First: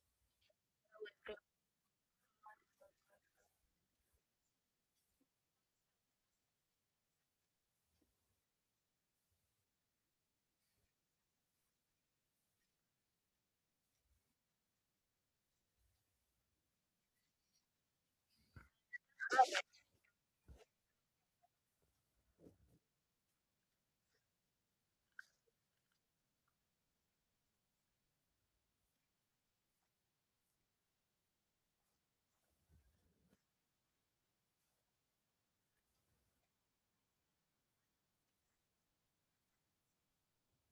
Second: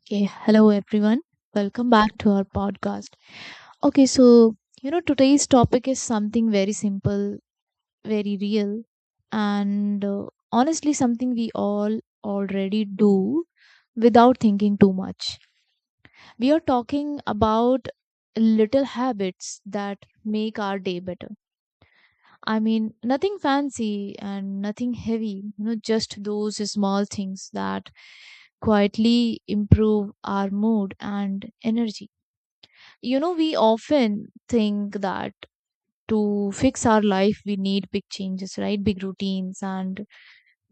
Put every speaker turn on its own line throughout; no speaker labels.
Okay, hello everyone. Welcome back to our podcast. Okay, so today's topic is something very simple, very real, and honestly something we all already do without thinking too much. We are talking about little habits that make our day better. I mean, nothing fancy and nothing heavy, just those small things that quietly improve our mood and energy. You know, we often think that to fix our life, we need big changes, right? Big routines and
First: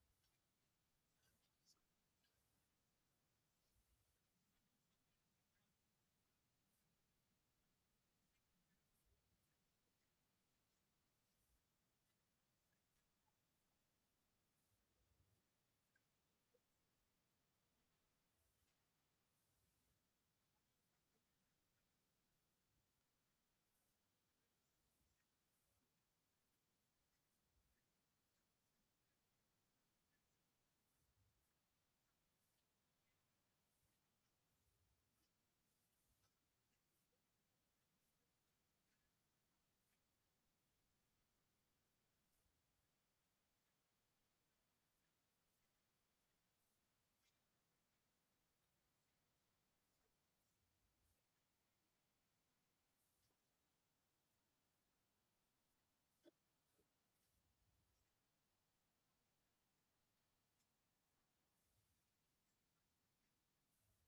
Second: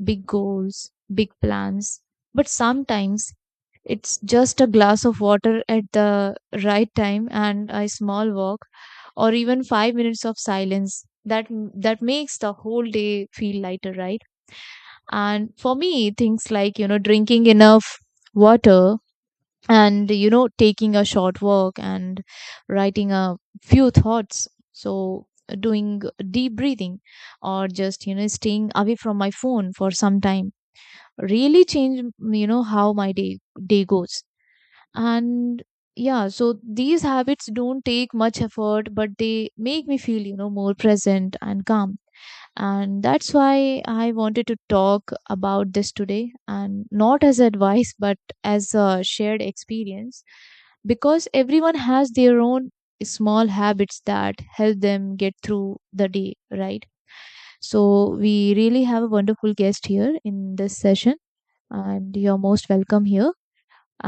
big goals, big plans. But sometimes it's just a glass of water at the right time and a small walk or even 5 minutes of silence that makes the whole day feel lighter, right? And for me things like drinking enough water, and taking a short walk, and writing a few thoughts, so doing deep breathing, or just staying away from my phone for some time really change how my day goes. And yeah, so these habits don't take much effort, but they make me feel more present and calm. And that's why I wanted to talk about this today, and not as advice but as a shared experience, because everyone has their own small habits that help them get through the day, right? So we really have a wonderful guest here in this session, and you're most welcome here.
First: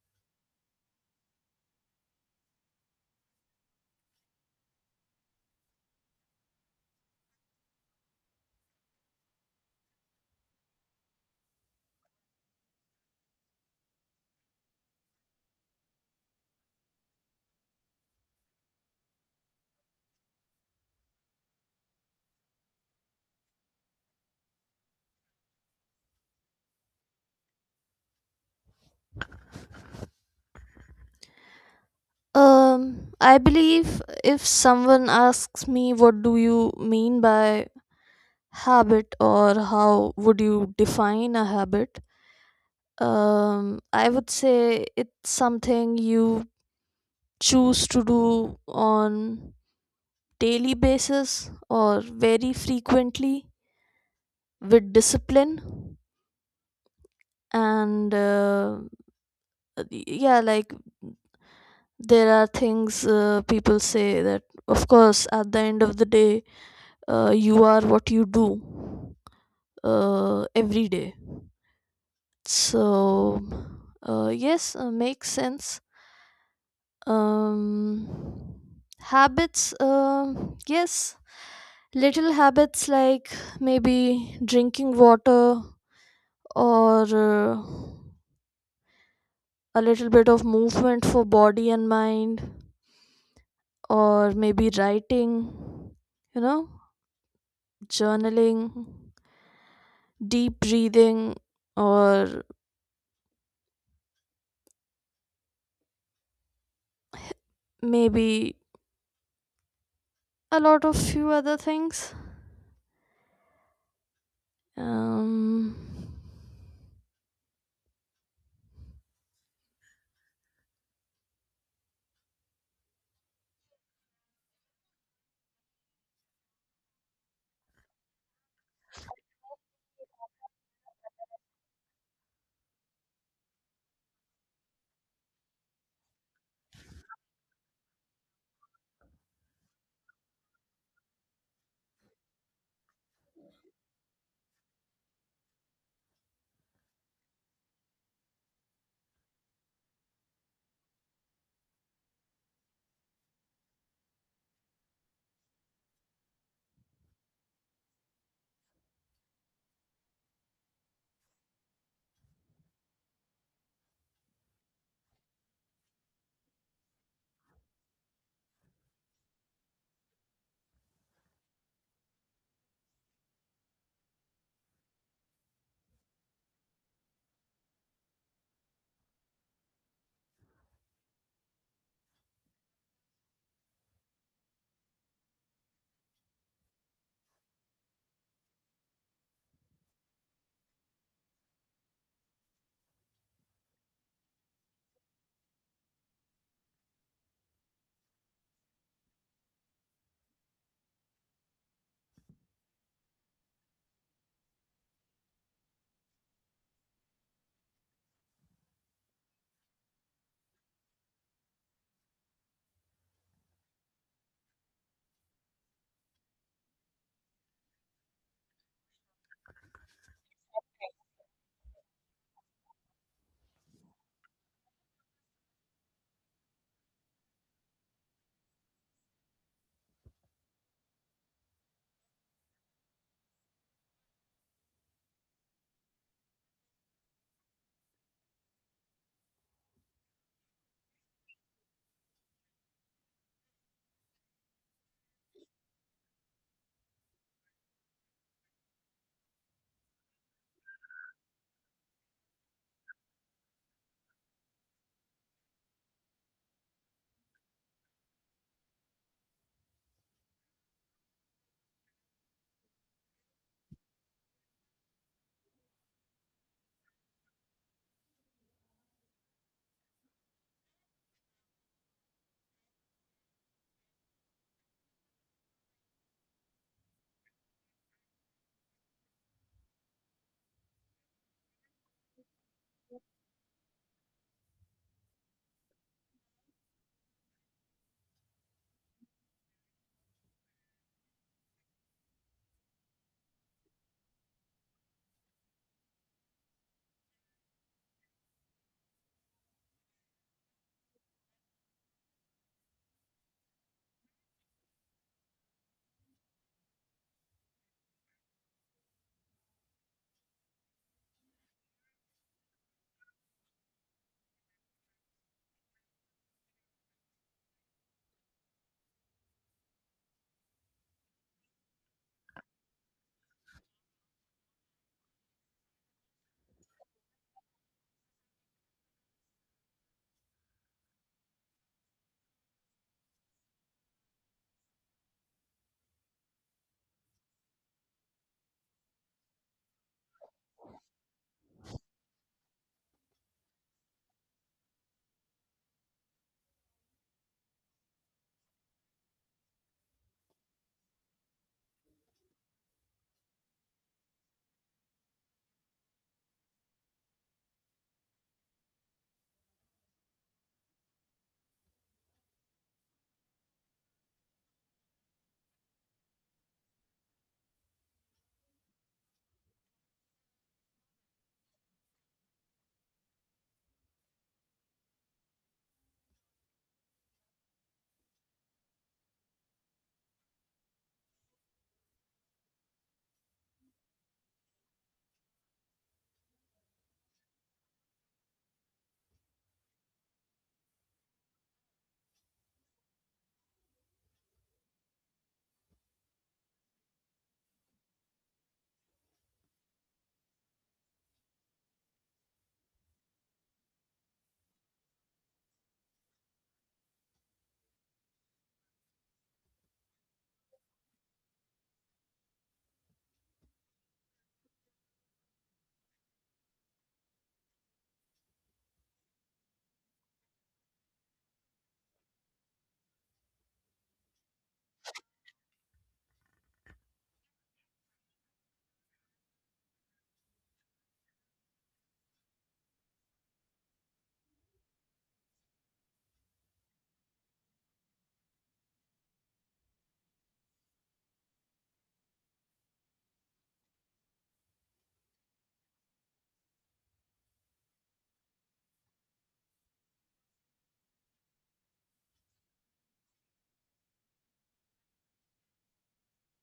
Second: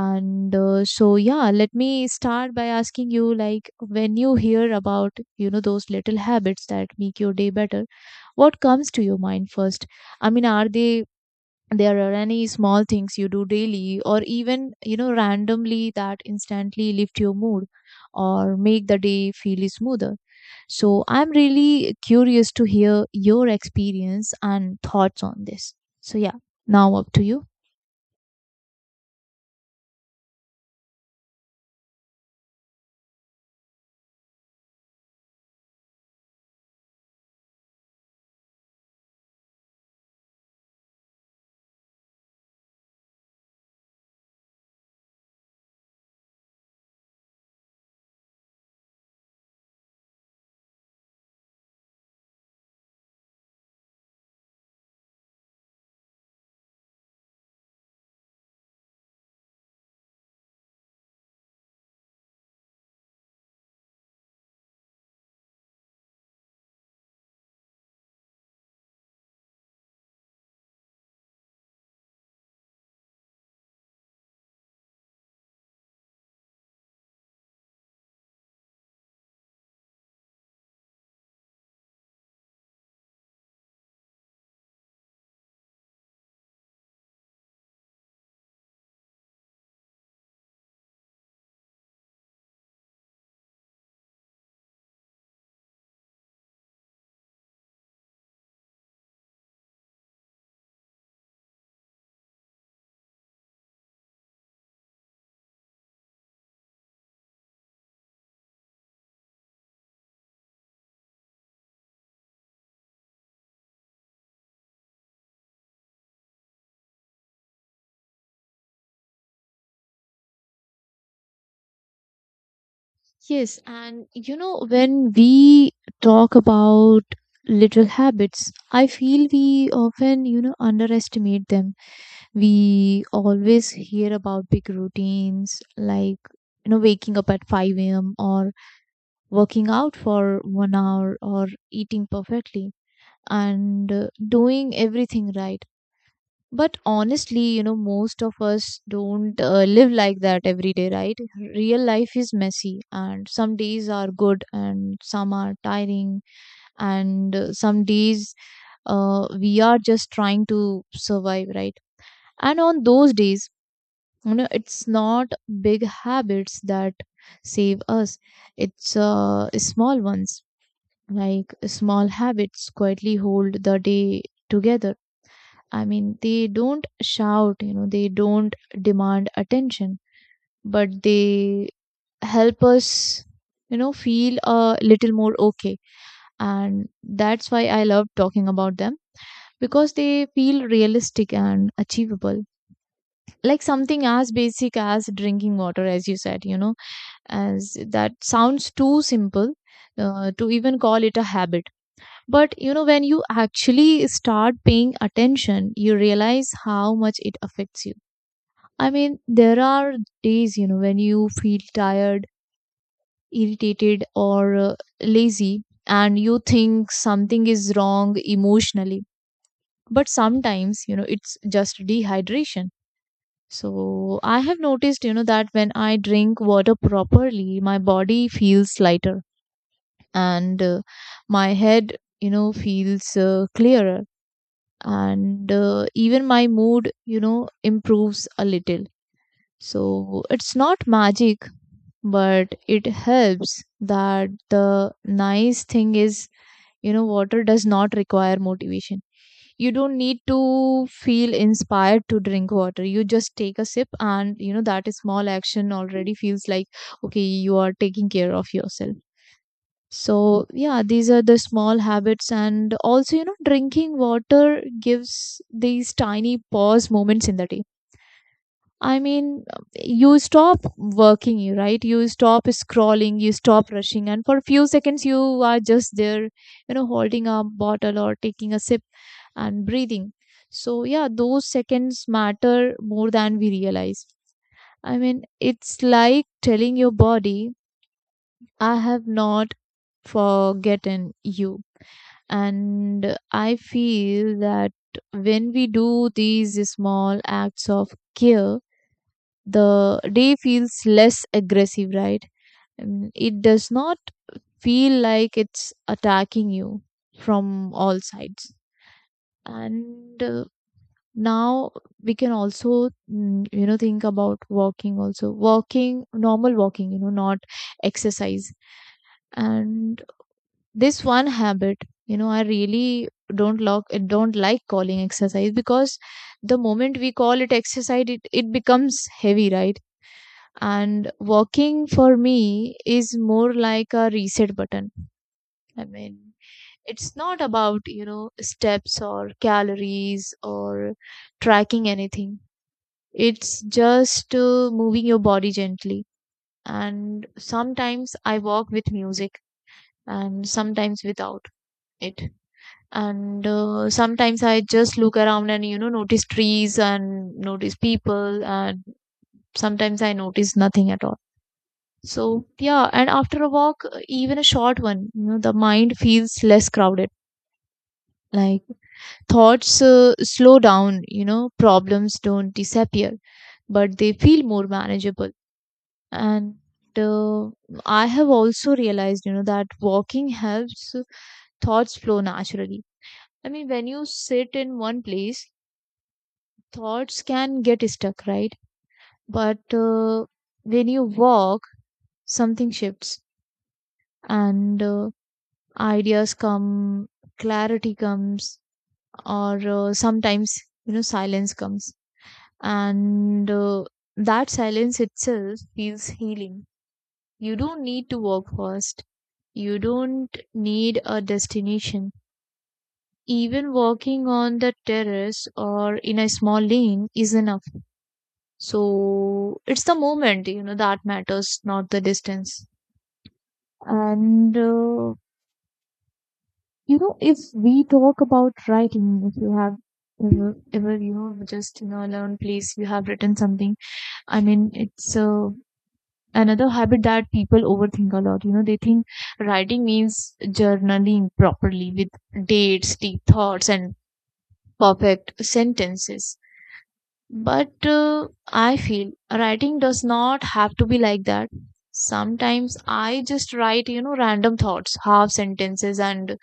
And so yeah, let me start by asking you, like, when you hear about those little habits that make your day better, what comes to your mind first? I mean, are they there are any small things you do daily or even randomly that instantly lift your mood or make the day feel smoother? So I'm really curious to hear your experience and thoughts on this. So yeah, now up to you.
I believe if someone asks me what do you mean by habit, or how would you define a habit, I would say it's something you choose to do on daily basis or very frequently, with discipline. And yeah, like there are things people say, that of course at the end of the day you are what you do every day. So yes, makes sense. um, Habits, yes, little habits like maybe drinking water, or a little bit of movement for body and mind, or maybe writing, you know, journaling, deep breathing, or maybe a lot of few other things. um
Yes, and when we talk about little habits, I feel we often, underestimate them. We always hear about big routines, like, waking up at 5 a.m. or working out for 1 hour or eating perfectly and doing everything right. But honestly, most of us don't live like that every day, right? Real life is messy, and some days are good and some are tiring, and some days we are just trying to survive, right? And on those days it's not big habits that save us, it's small ones. Like, small habits quietly hold the day together. I mean, they don't shout, they don't demand attention, but they help us, feel a little more okay. And that's why I love talking about them, because they feel realistic and achievable. Like something as basic as drinking water, as you said, as that sounds too simple to even call it a habit. But when you actually start paying attention, you realize how much it affects you. I mean, there are days, when you feel tired, irritated, or lazy, and you think something is wrong emotionally. But sometimes, it's just dehydration. So I have noticed, that when I drink water properly, my body feels lighter and my head, feels clearer. And even my mood, improves a little. So it's not magic, but it helps. That the nice thing is, water does not require motivation. You don't need to feel inspired to drink water. You just take a sip, and that small action already feels like, okay, you are taking care of yourself. So yeah, these are the small habits. And also, drinking water gives these tiny pause moments in the day. I mean, you stop working, you, right? You stop scrolling, you stop rushing, and for a few seconds, you are just there, holding a bottle or taking a sip and breathing. So, yeah, those seconds matter more than we realize. I mean, it's like telling your body, "I have not forgotten you." And I feel that when we do these small acts of care, the day feels less aggressive, right? And it does not feel like it's attacking you from all sides. And now we can also, think about walking also. Walking, normal walking, not exercise. And this one habit, I really don't like calling exercise, because the moment we call it exercise, it becomes heavy, right? And walking for me is more like a reset button. I mean, it's not about, steps or calories or tracking anything. It's just moving your body gently. And sometimes I walk with music and sometimes without it. And sometimes I just look around and, notice trees and notice people. And sometimes I notice nothing at all. So, yeah, and after a walk, even a short one, the mind feels less crowded. Like, thoughts slow down, problems don't disappear, but they feel more manageable. And uh, I have also realized, that walking helps thoughts flow naturally. I mean, when you sit in one place, thoughts can get stuck, right? But when you walk, something shifts. And ideas come, clarity comes, or sometimes, silence comes. And that silence itself feels healing. You don't need to walk fast. You don't need a destination. Even walking on the terrace or in a small lane is enough. So it's the moment, that matters, not the distance. And if we talk about writing, if you have ever, just in a alone place you have written something. I mean, it's another habit that people overthink a lot. They think writing means journaling properly with dates, deep thoughts, and perfect sentences. But I feel writing does not have to be like that. Sometimes I just write, random thoughts, half sentences, and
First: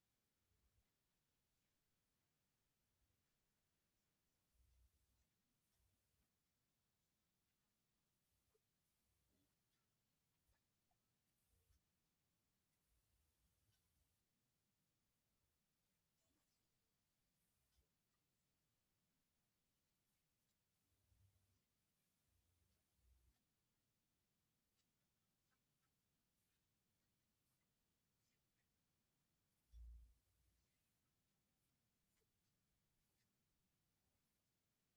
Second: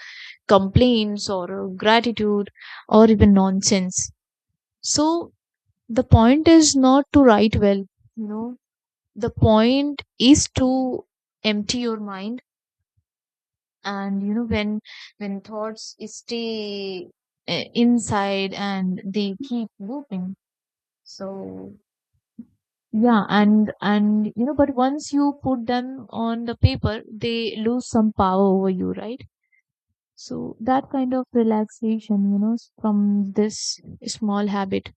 complaints, or gratitude, or even nonsense. So the point is not to write well, you know, the point is to empty your mind. And when thoughts stay inside and they keep looping. So yeah, and but once you put them on the paper, they lose some power over you, right? So that kind of relaxation, from this small habit,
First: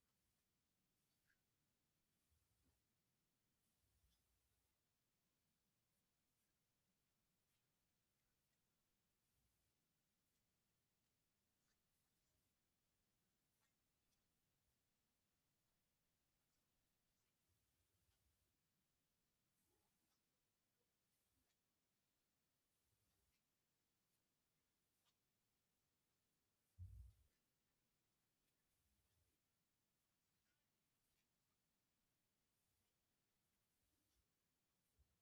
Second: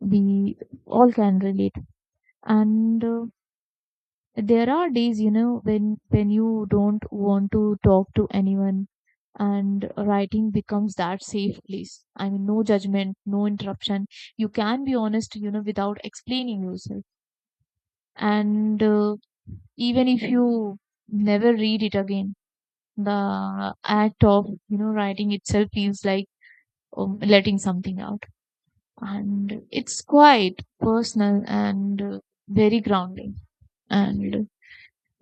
we all can relate. And there are days, when you don't want to talk to anyone, and writing becomes that safe place. I mean, no judgment, no interruption. You can be honest, without explaining yourself. And even if you never read it again, the act of, writing itself feels like letting something out. And it's quite personal and very grounding. And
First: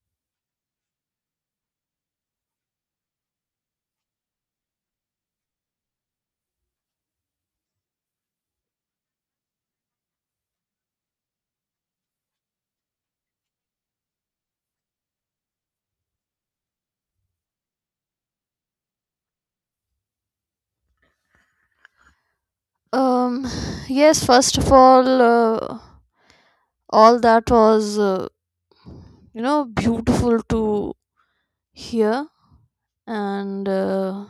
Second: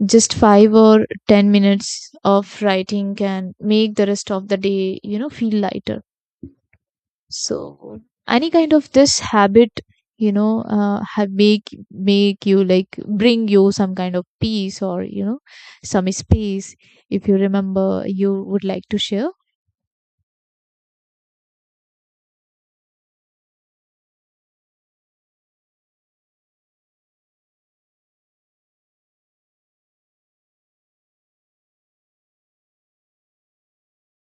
just 5 or 10 minutes of writing can make the rest of the day, feel lighter. So any kind of this habit, have make you like, bring you some kind of peace or some space. If you remember, you would like to share.
um yes, first of all, all that was, you know, beautiful to hear. And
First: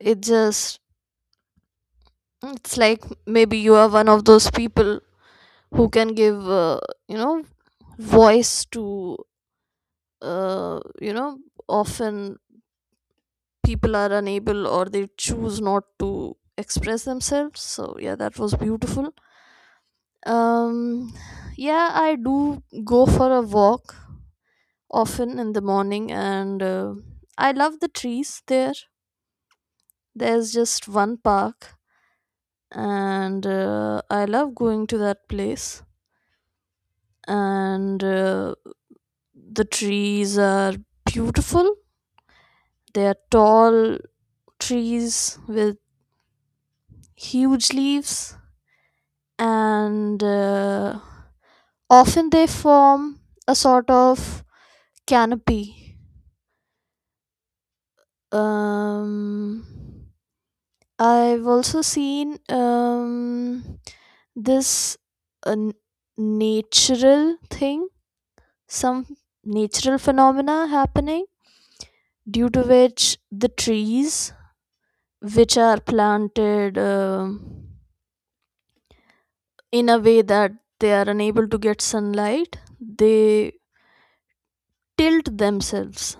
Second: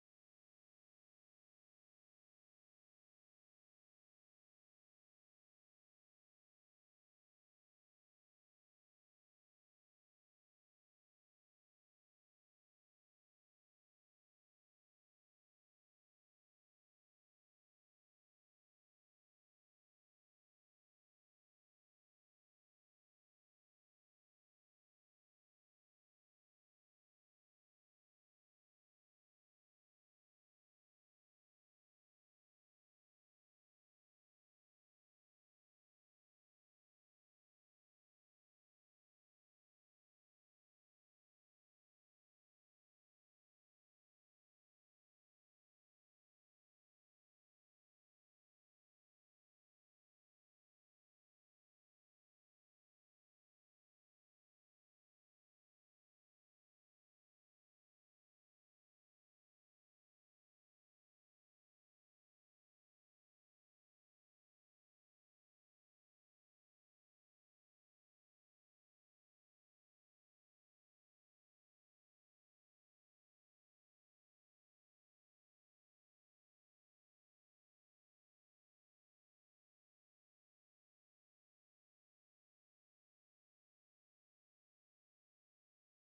it just, it's like maybe you are one of those people who can give, you know, voice to, uh, you know often people are unable or they choose not to express themselves. So yeah, that was beautiful. Um, yeah, I do go for a walk often in the morning, and I love the trees there. There's just one park, and I love going to that place. And the trees are beautiful, they are tall trees with huge leaves, and often they form a sort of canopy. um I've also seen this uh, n- natural thing, some natural phenomena happening due to which the trees which are planted in a way that they are unable to get sunlight, they tilt themselves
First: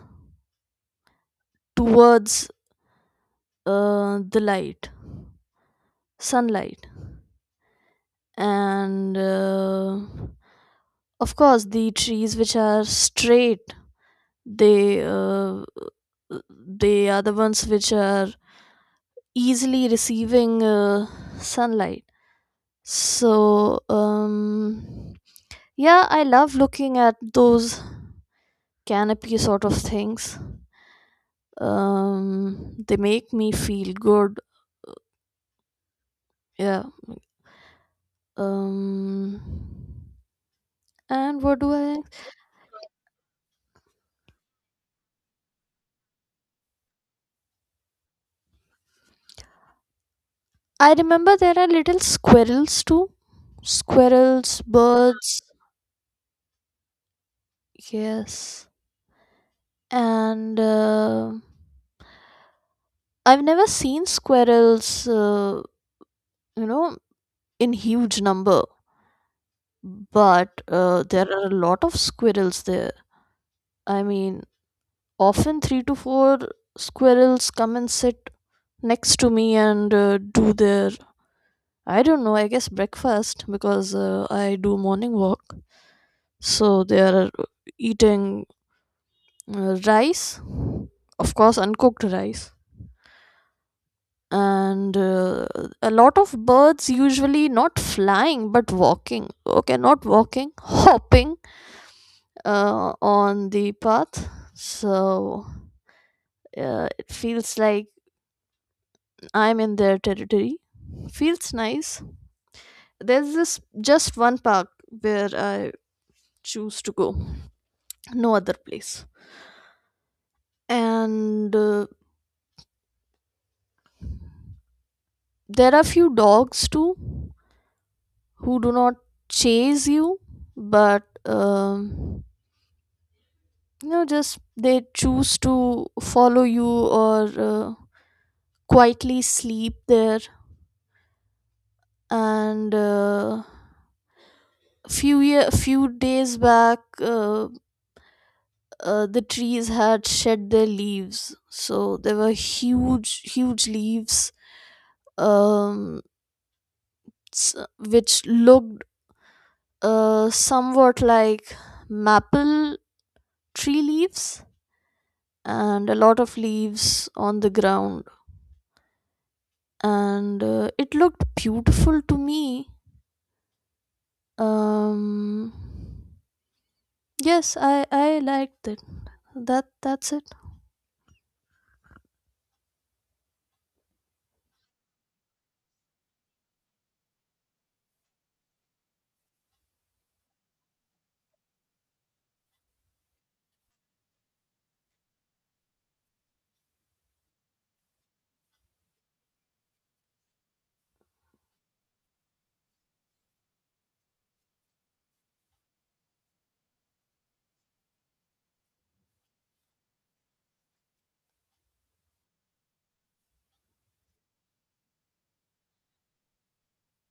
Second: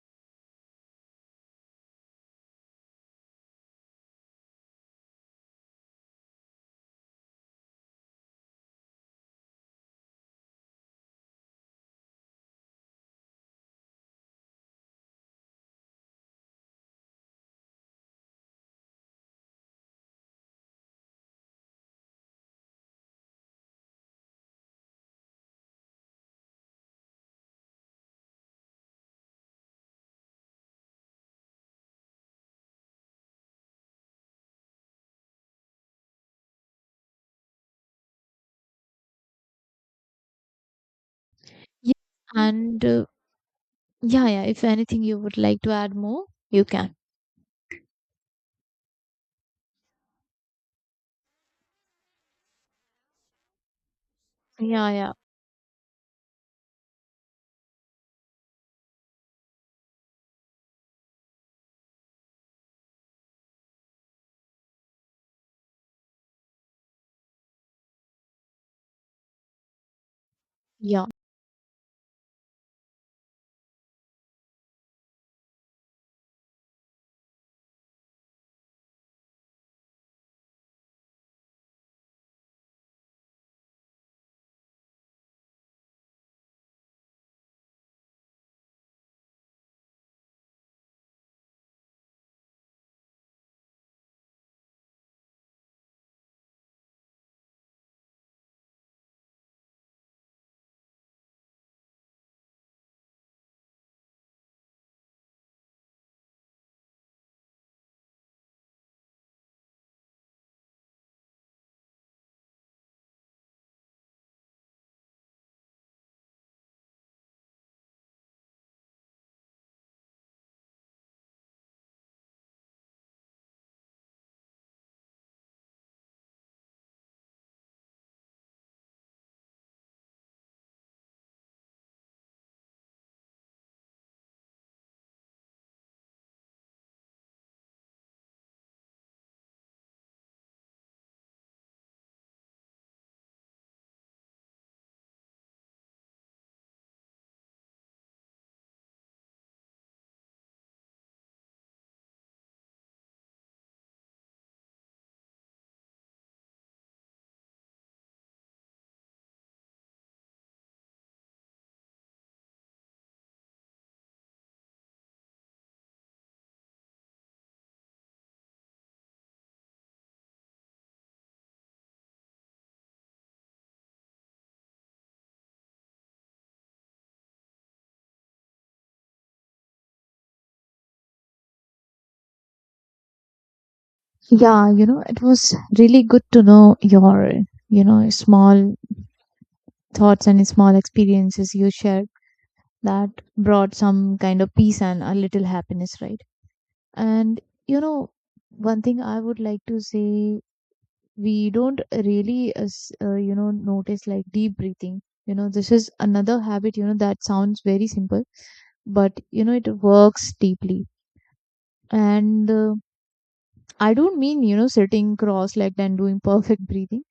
towards the light, sunlight. And of course the trees which are straight, they uh, they are the ones which are easily receiving sunlight. So yeah, I love looking at those canopy sort of things. They make me feel good. Yeah. um and what do
Yeah. And yeah, yeah. If anything you would like to add more, you can.
I remember there are little squirrels too. Squirrels,
Yeah, yeah,
birds, yes. And I've never seen squirrels, you know, in huge number, but
yeah.
there are a lot of squirrels there. I mean, often three to four squirrels come and sit next to me and do their, I don't know, I guess breakfast, because I do morning walk. So they are eating rice, of course, uncooked rice. And a lot of birds usually not flying but walking. Okay, not walking, hopping on the path. So it feels like I'm in their territory. Feels nice. There's this just one park where I choose to go, no other place. And there are few dogs too who do not chase you but you know, just they choose to follow you or uh, quietly sleep there. And few days back, the trees had shed their leaves, so there were huge huge leaves, um, which looked somewhat like maple tree leaves, and a lot of leaves on the ground, and it looked beautiful to me. um yes, I liked it. That, that's it.
Yeah, it was really good to know your, small thoughts and small experiences you shared that brought some kind of peace and a little happiness, right? And, you know, one thing I would like to say, we don't really, notice, like, deep breathing. You know, this is another habit, that sounds very simple, but, it works deeply. And, I don't mean, sitting cross legged and doing perfect breathing.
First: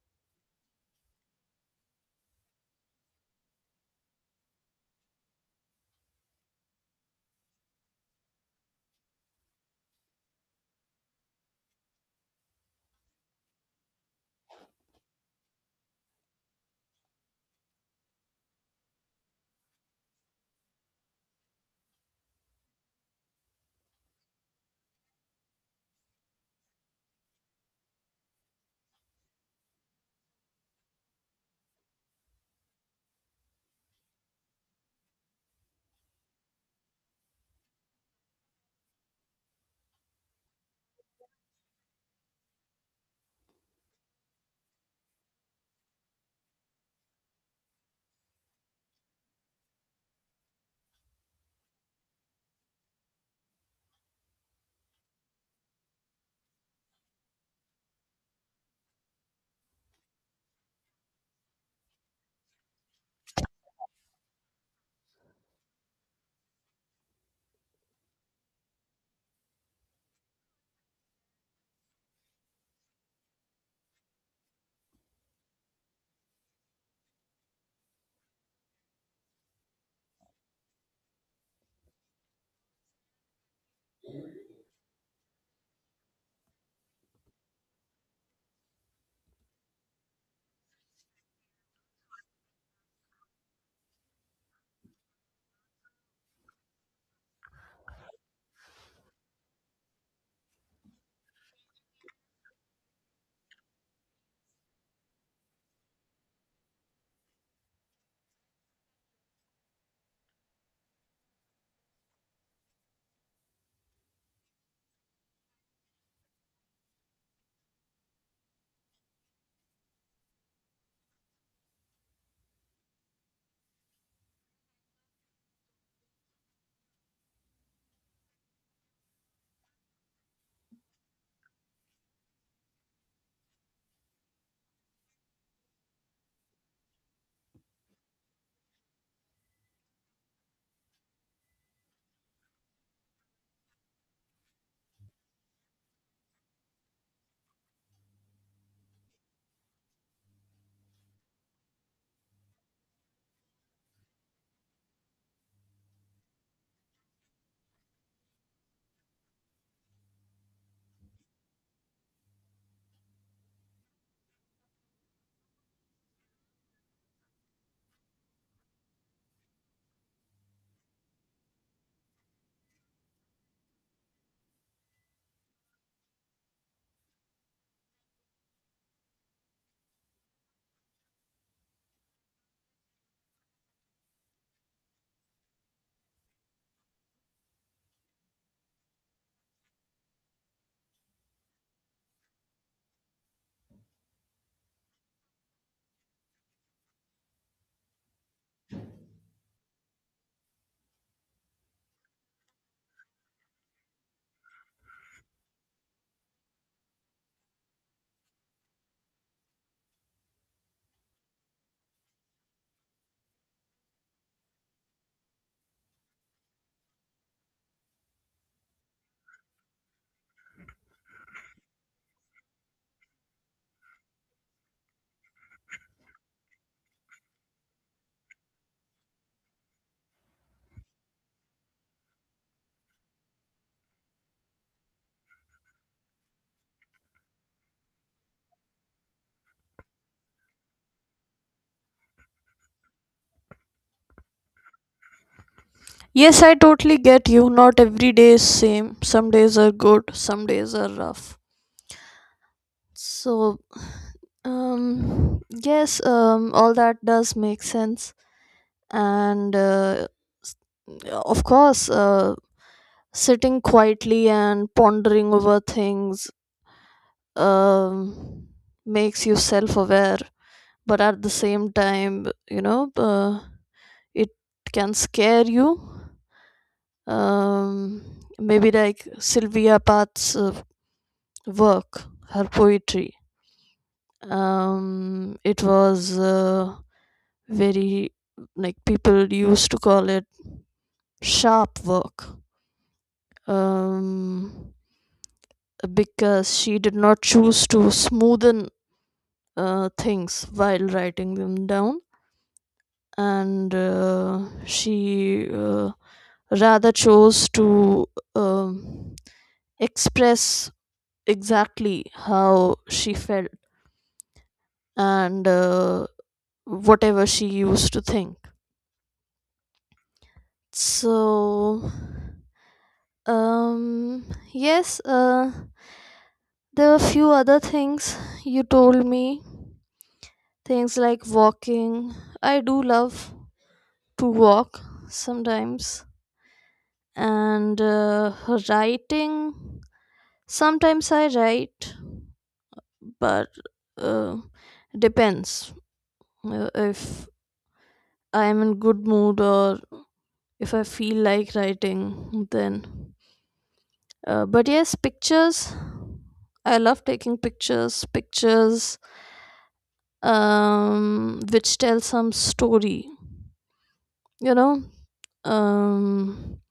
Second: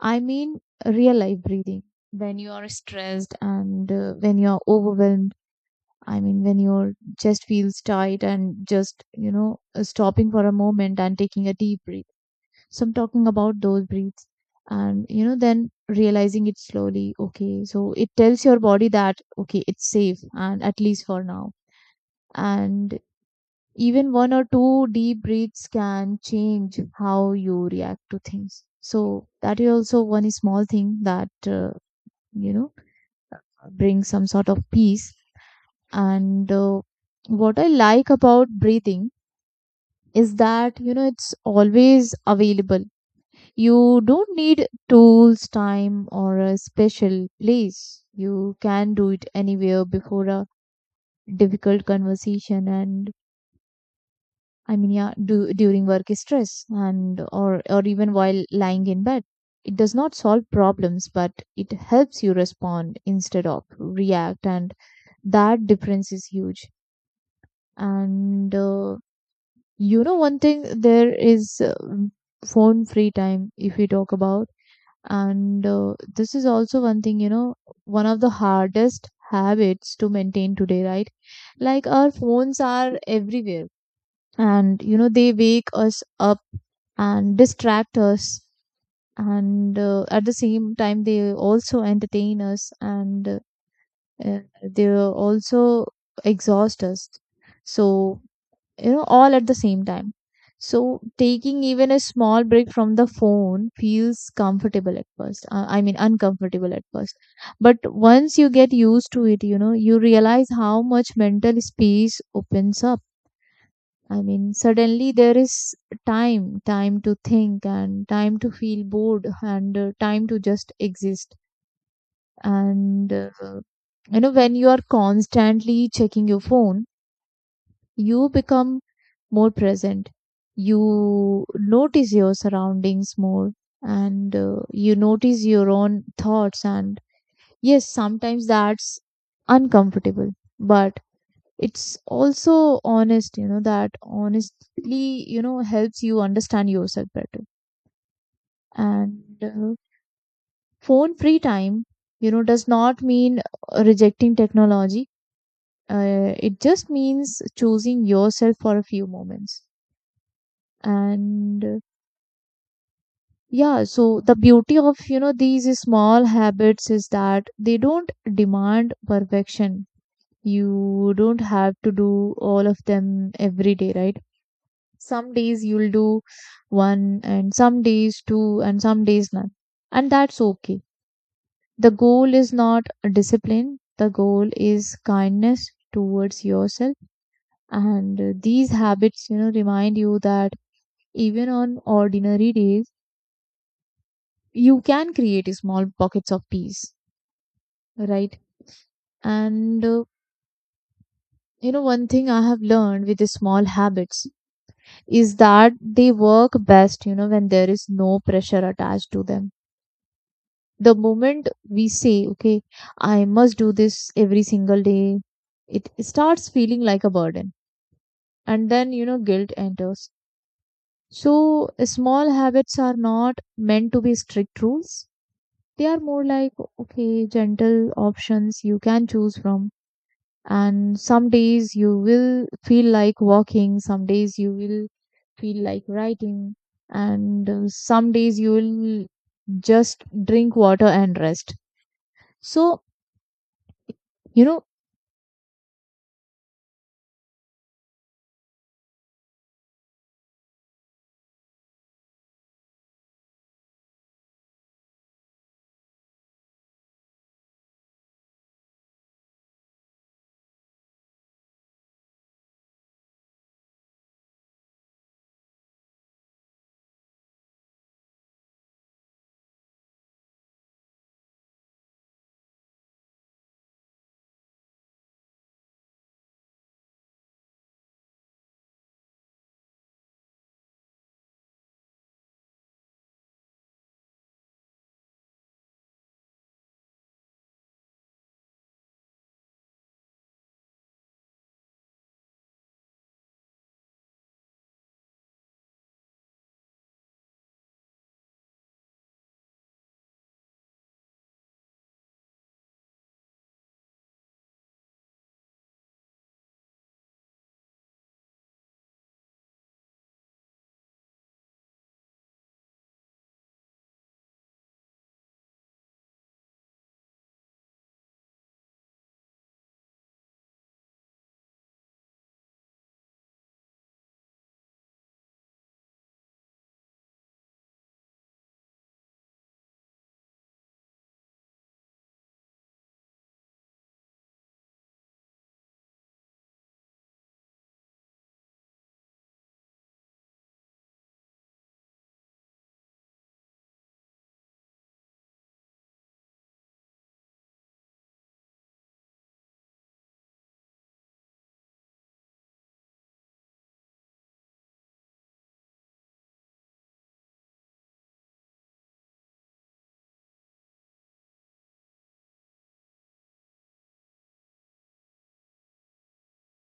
I mean, real life breathing. When you are stressed, and when you are overwhelmed, I mean, when your chest feels tight, and just, stopping for a moment and taking a deep breath. So I'm talking about those breaths and, then realizing it slowly. Okay. So it tells your body that, okay, it's safe, and at least for now. And even one or two deep breaths can change how you react to things. So that is also one small thing that you know brings some sort of peace. And what I like about breathing is that, it's always available. You don't need tools, time, or a special place. You can do it anywhere, before a difficult conversation, and I mean, yeah, during work stress, and or even while lying in bed. It does not solve problems, but it helps you respond instead of react, and that difference is huge. And one thing there is phone free time if we talk about, and this is also one thing one of the hardest habits to maintain today, right? Like our phones are everywhere and they wake us up and distract us and at the same time they also entertain us and they also exhaust us so all at the same time. So taking even a small break from the phone feels comfortable at first, I mean, uncomfortable at first, but once you get used to it you realize how much mental space opens up. I mean, suddenly there is time, to think and time to feel bored and time to just exist. And, uh, when you are constantly checking your phone, you become more present. You notice your surroundings more and you notice your own thoughts. And yes, sometimes that's uncomfortable, but it's also honest, that honestly helps you understand yourself better. And phone free time, does not mean rejecting technology. It just means choosing yourself for a few moments. And yeah, so the beauty of these small habits is that they don't demand perfection. You don't have to do all of them every day, right? Some days you'll do one, and some days two, and some days none. And that's okay. The goal is not discipline, the goal is kindness towards yourself. And these habits, remind you that even on ordinary days, you can create small pockets of peace, right? And one thing I have learned with the small habits is that they work best, when there is no pressure attached to them. The moment we say, okay, I must do this every single day, it starts feeling like a burden. And then, guilt enters. So, small habits are not meant to be strict rules. They are more like, okay, gentle options you can choose from. And some days you will feel like walking, some days you will feel like writing, and some days you will just drink water and rest. So, You know,
Yes, I totally get you. Not every day is same, some days are good, some days are rough. So yes, all that does make sense. And uh, s- of course sitting quietly and pondering over things um, makes you self-aware, but at the same time, you know, it can scare you. um, Maybe like Sylvia Path's work, her poetry. It was, very, like people used to call it sharp work, um, because she did not choose to smoothen things while writing them down, and she rather chose to um express exactly how she felt and whatever she used to think. So, um, yes, there were a few other things you told me. Things like walking. I do love to walk sometimes. And writing. Sometimes I write, but uh, depends, if I am in good mood or if I feel like writing. Then, but yes, pictures. I love taking pictures. Pictures, which tell some story. You know, um,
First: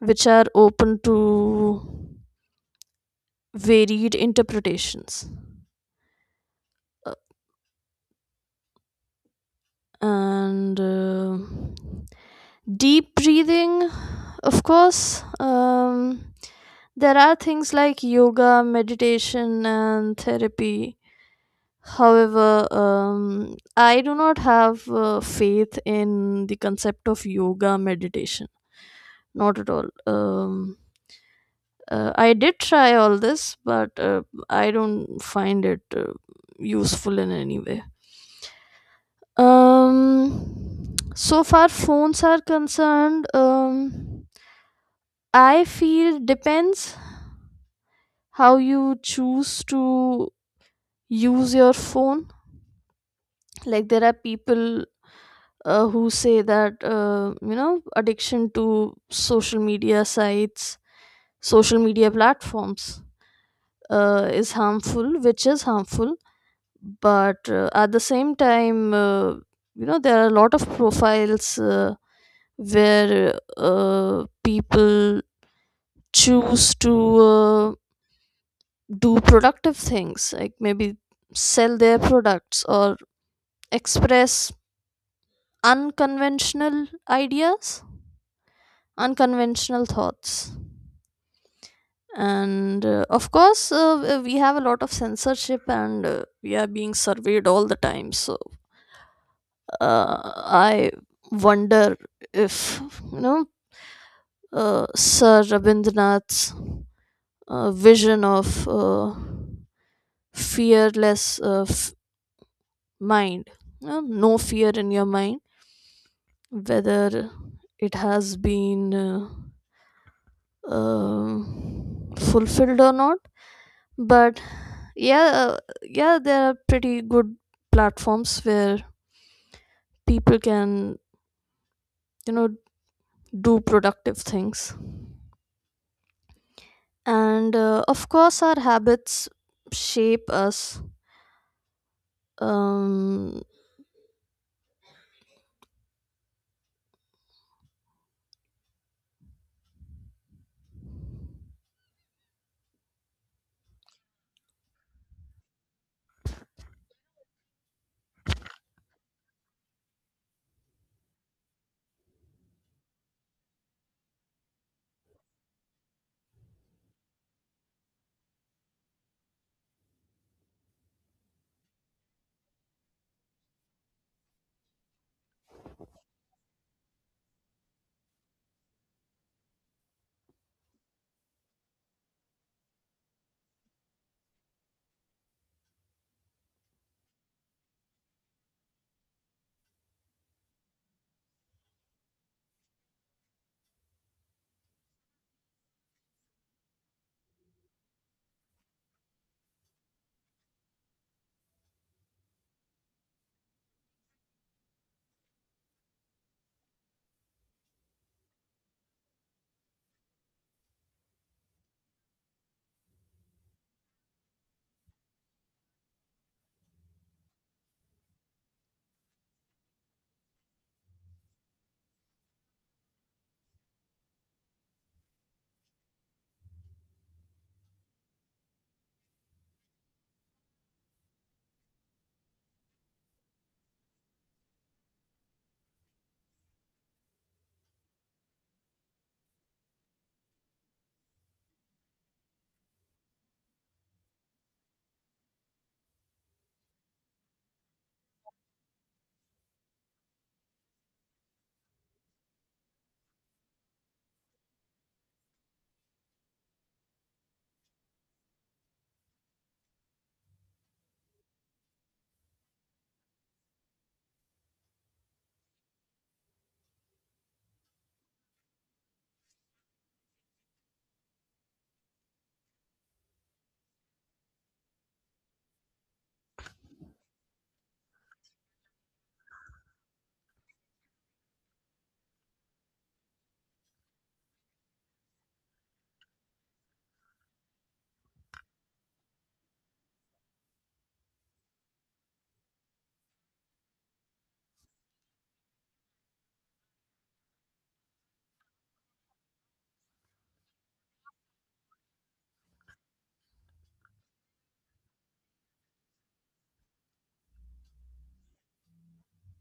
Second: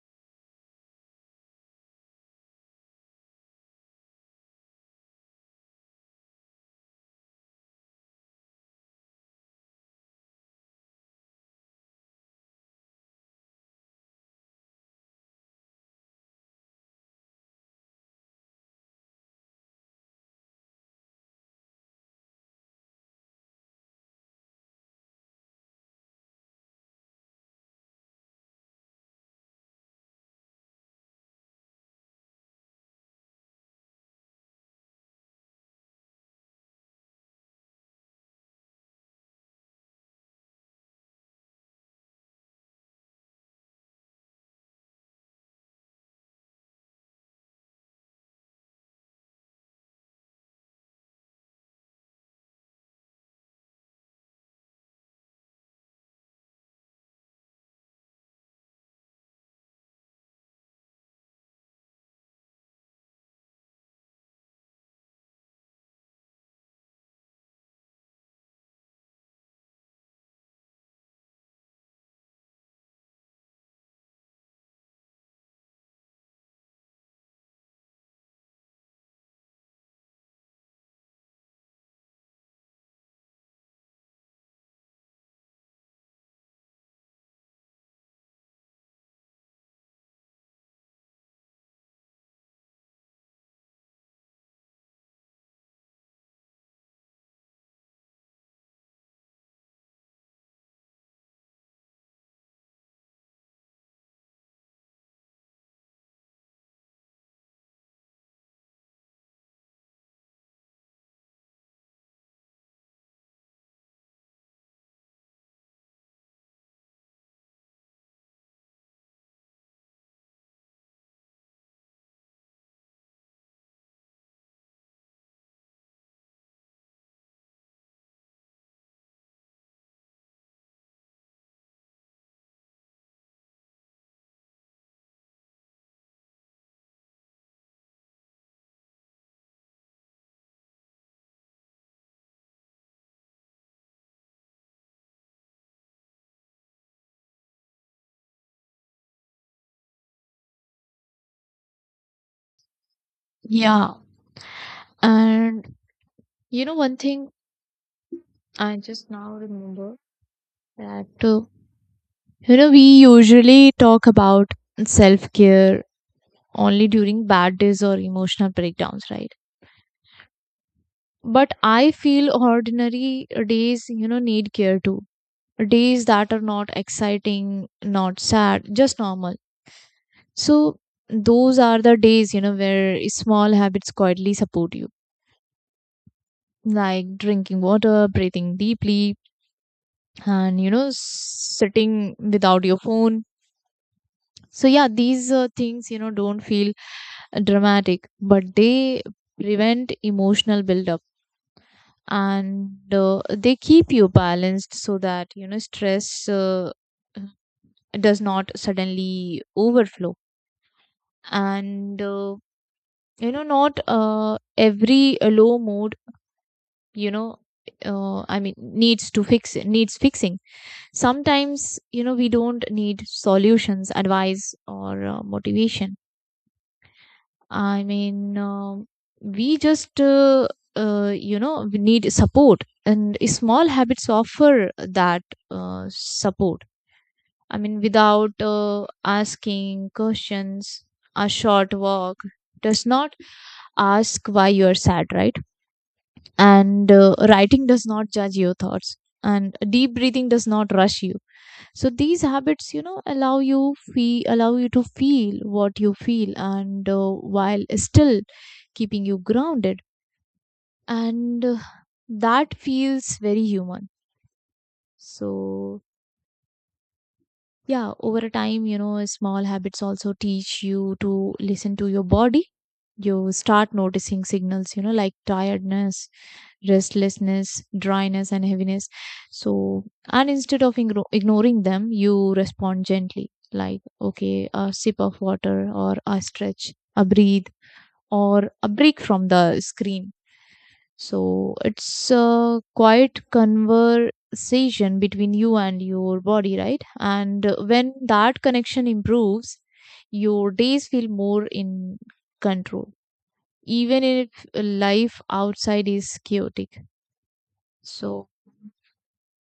which are open to varied interpretations. Uh, and. Deep breathing, of course. There are things like yoga, meditation and therapy, however, I do not have faith in the concept of yoga, meditation. Not at all. I did try all this, but I don't find it useful in any way. um, so far phones are concerned, I feel depends how you choose to use your phone. Like there are people who say that, you know, addiction to social media sites, social media platforms is harmful, which is harmful, but at the same time, you know, there are a lot of profiles where people choose to, do productive things like maybe sell their products or express unconventional ideas, unconventional thoughts. And of course, we have a lot of censorship, and we are being surveyed all the time. So I wonder if, you know, Sir Rabindranath's vision of fearless mind, you know, no fear in your mind, whether it has been. Fulfilled or not. But yeah, yeah, there are pretty good platforms where people can, you know, do productive things. And of course our habits shape us. um
yeah. And one thing I just now remember that, we usually talk about self care only during bad days or emotional breakdowns, right? But I feel ordinary days, need care too. Days that are not exciting, not sad, just normal. So, those are the days, where small habits quietly support you, like drinking water, breathing deeply, and sitting without your phone. So yeah, these things, don't feel dramatic, but they prevent emotional buildup. And they keep you balanced so that stress does not suddenly overflow. And not every low mood, you know I mean, needs fixing. Sometimes we don't need solutions, advice, or motivation. I mean, we just we need support, and small habits offer that support, I mean, without asking questions. A short walk does not ask why you are sad, right? and writing does not judge your thoughts, and deep breathing does not rush you. So these habits, allow you to feel what you feel, and while still keeping you grounded. And that feels very human. So, yeah, over a time, small habits also teach you to listen to your body. You start noticing signals, like tiredness, restlessness, dryness, and heaviness. So, and instead of ignoring them, you respond gently, like, okay, a sip of water, or a stretch, a breathe, or a break from the screen. So it's a quiet conversation between you and your body, right? And when that connection improves, your days feel more in control, even if life outside is chaotic. So,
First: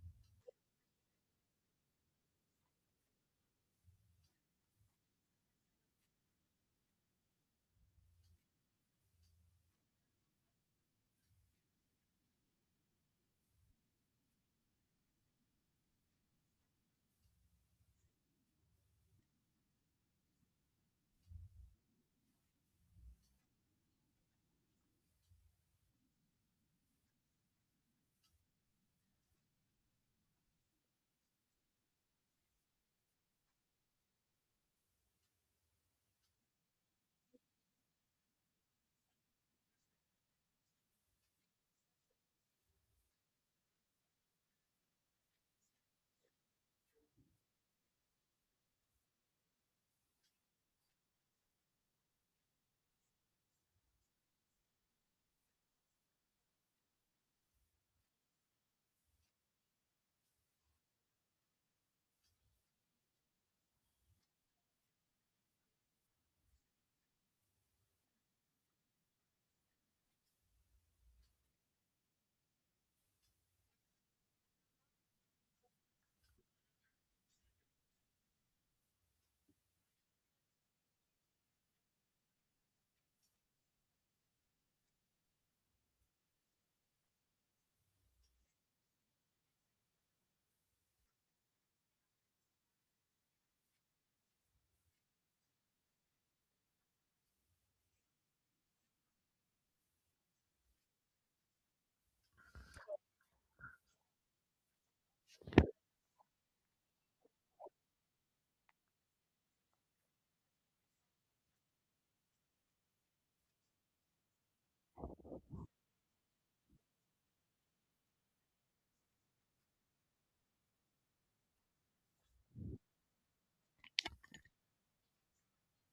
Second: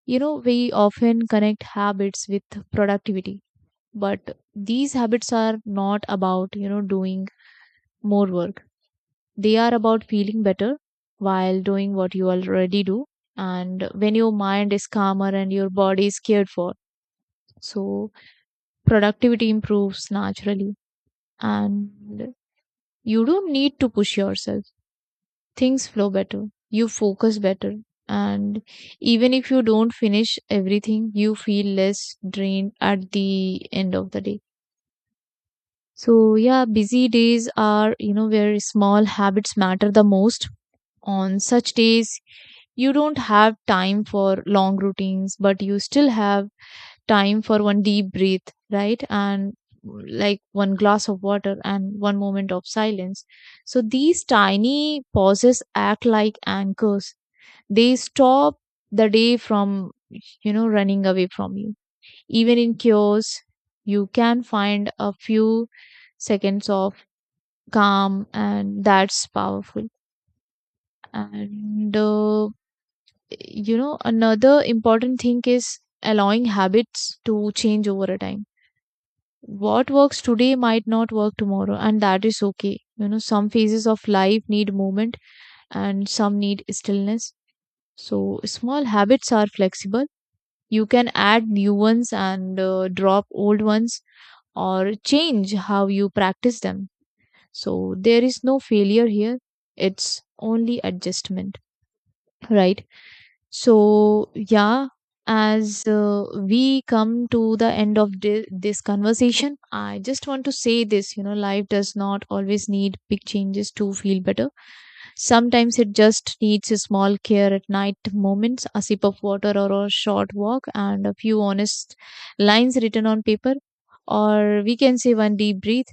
we often connect habits with productivity, but these habits are not about, doing more work. They are about feeling better while doing what you already do. And when your mind is calmer and your body is cared for, so productivity improves naturally. And you don't need to push yourself. Things flow better. You focus better. And even if you don't finish everything, you feel less drained at the end of the day. So, yeah, busy days are, where small habits matter the most. On such days, you don't have time for long routines, but you still have time for one deep breath, right? And like one glass of water and one moment of silence. So these tiny pauses act like anchors. They stop the day from running away from you. Even in chaos, you can find a few seconds of calm, and that's powerful. And another important thing is allowing habits to change over a time. What works today might not work tomorrow, and that is okay. Some phases of life need movement and some need stillness. So small habits are flexible. You can add new ones and drop old ones, or change how you practice them. So there is no failure here, it's only adjustment, right? So, yeah, as we come to the end of this conversation, I just want to say this, life does not always need big changes to feel better. Sometimes it just needs a small care at night moments, a sip of water or a short walk, and a few honest lines written on paper. Or we can say one deep breath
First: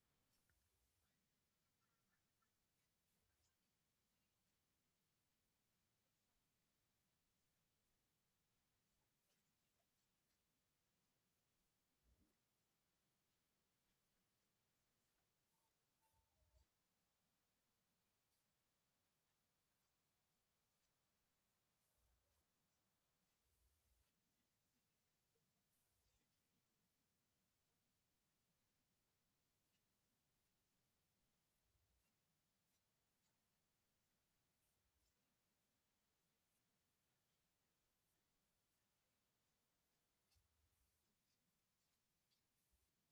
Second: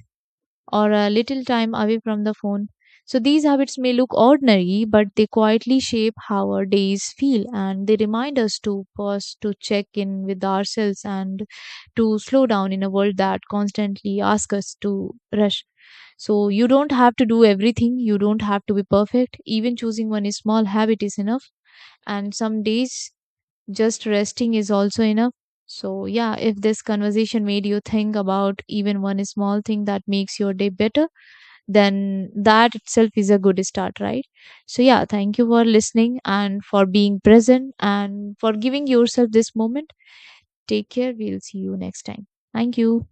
or a little time away from the phone. So these habits may look ordinary, but they quietly shape how our days feel, and they remind us to pause, to check in with ourselves, and to slow down in a world that constantly asks us to rush. So you don't have to do everything, you don't have to be perfect. Even choosing one small habit is enough, and some days just resting is also enough. So, yeah, if this conversation made you think about even one small thing that makes your day better, then that itself is a good start, right? So, yeah, thank you for listening and for being present and for giving yourself this moment. Take care. We'll see you next time. Thank you.